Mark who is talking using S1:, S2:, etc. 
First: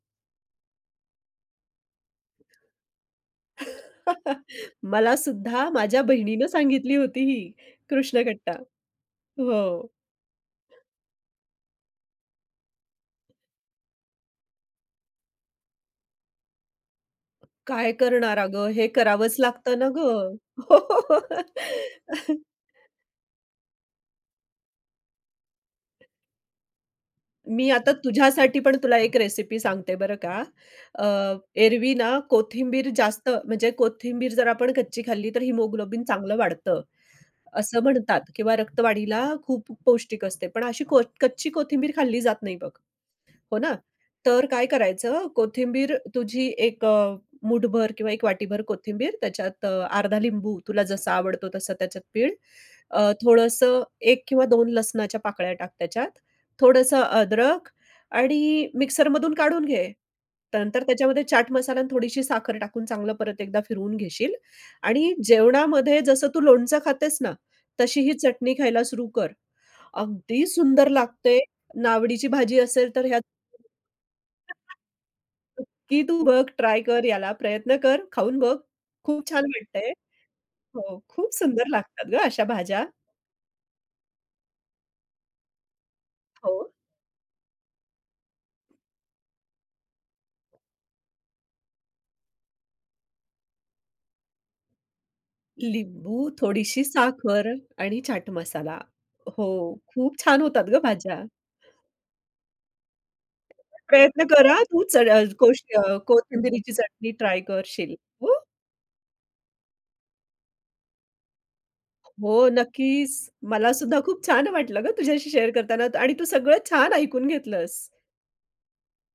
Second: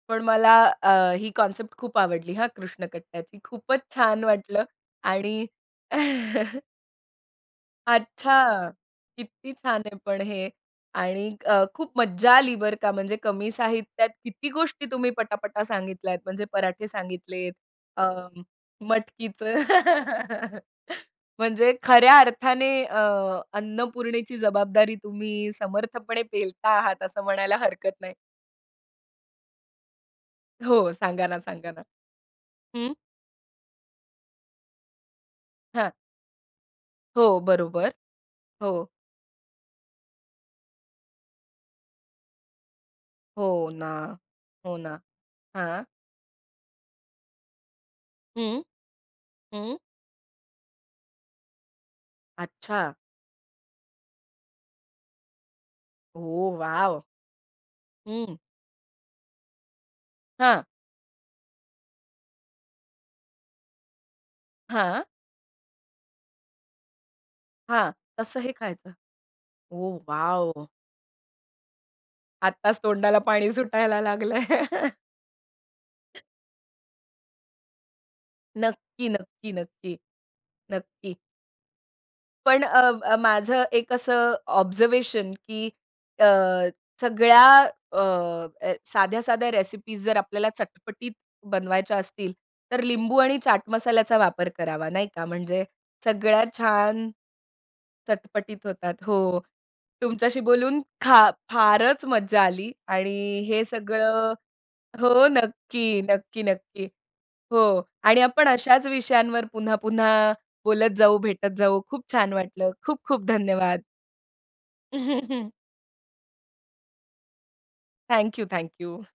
S1: पण मला अ, ही कन्सेप्ट खूप आवडली हा कृष्ण कट्ट्याची. खूपच छान वाटलं.
S2: मला
S1: आणि
S2: सुद्धा माझ्या बहिणीनं सांगितली होती ही कृष्ण कट्टा.
S1: अच्छा! किती छान
S2: हो.
S1: आहे पण हे आणि अ, खूप मज्जा आली बरं का, म्हणजे कमी साहित्यात किती गोष्टी तुम्ही पटापटा सांगितल्यात. म्हणजे पराठे सांगितलेत.
S2: काय
S1: अ,
S2: करणारा अगं. हे करावंच
S1: मटकीचं.
S2: लागतं ना गं. हो, हो, हो.
S1: म्हणजे खऱ्या अर्थाने अ, अन्नपूर्णेची जबाबदारी तुम्ही समर्थपणे पेलता आहात. असं म्हणायला
S2: मी आता
S1: हरकत नाही.
S2: तुझ्यासाठी पण तुला एक रेसिपी सांगते बरं का.
S1: हो.
S2: अ,
S1: सांगा ना, सांगा ना.
S2: एरवी ना कोथिंबीर
S1: हं.
S2: जास्त म्हणजे कोथिंबीर जर आपण कच्ची खाल्ली, तर
S1: हां.
S2: हिमोग्लोबिन चांगलं वाढतं
S1: हो,
S2: असं
S1: बरोबर
S2: म्हणतात किंवा
S1: हो.
S2: रक्तवाढीला खूप पौष्टिक असते. पण अशी को कच्ची कोथिंबीर खाल्ली जात नाही बघ. हो
S1: हो
S2: ना.
S1: ना.
S2: तर काय
S1: हो ना.
S2: करायचं,
S1: हां.
S2: कोथिंबीर तुझी एक अ, मूठभर किंवा एक वाटीभर
S1: हं.
S2: कोथिंबीर त्याच्यात
S1: हं.
S2: अ, अर्धा लिंबू तुला जसा आवडतो तसा त्याच्यात पीळ.
S1: अच्छा.
S2: अ, थोडंसं 1 किंवा 2 लसणाच्या पाकळ्या टाक त्याच्यात,
S1: ओह
S2: थोडंसं
S1: वॉव!
S2: अद्रक
S1: हं.
S2: आणि मिक्सरमधून काढून घे.
S1: हां.
S2: नंतर त्याच्यामध्ये चाट मसाला आणि थोडीशी साखर टाकून चांगलं परत एकदा फिरवून घेशील
S1: हां.
S2: आणि जेवणामध्ये जसं तू लोणचं खातेस ना,
S1: हां,
S2: तशी ही
S1: तसंही
S2: चटणी खायला
S1: खायचं.
S2: सुरु कर.
S1: ओह
S2: अगदी
S1: वॉव!
S2: सुंदर लागते नावडीची भाजी
S1: आत्ताच
S2: असेल तर
S1: तोंडाला
S2: ह्यात.
S1: पाणी सुटायला लागलंय.
S2: [unintelligible] की तू बघ ट्राय कर याला प्रयत्न कर, खाऊन बघ.
S1: नक्की,
S2: खूप छान
S1: नक्की,
S2: वाटतंय.
S1: नक्की.
S2: हो,
S1: नक्की.
S2: खूप सुंदर लागतात गं अशा
S1: पण अ,
S2: भाज्या.
S1: अ, माझं एक असं ऑब्झर्वेशन, की अ,
S2: हो.
S1: सगळ्या अ, साध्या-साध्या रेसिपीज जर आपल्याला चटपटीत बनवायच्या असतील, तर लिंबू आणि चाट मसाल्याचा वापर करावा. नाही का म्हणजे
S2: लिंबू,
S1: सगळ्यात
S2: थोडीशी
S1: छान
S2: साखर आणि चाट
S1: चटपटीत
S2: मसाला.
S1: होतात. हो,
S2: हो, खूप
S1: तुमच्याशी
S2: छान होतात गं
S1: बोलून
S2: भाज्या.
S1: खा फारच मज्जा आली आणि हे
S2: प्रयत्न
S1: सगळं
S2: कर हं, तू च अ,
S1: हो,
S2: कोश अ,
S1: नक्की. नक्की,
S2: कोथिंबिरीची
S1: नक्की.
S2: चटणी ट्राय
S1: हो.
S2: करशील.
S1: आणि
S2: हो.
S1: आपण अशाच विषयांवर पुन्हा-पुन्हा बोलत जाऊ, भेटत जाऊ. खूप छान
S2: हो,
S1: वाटलं. खूप-खूप
S2: नक्कीच. मला
S1: धन्यवाद.
S2: सुद्धा खूप छान वाटलं गं तुझ्याशी शेअर करताना आणि तू सगळं छान ऐकून घेतलंस.
S1: Thank you, thank you.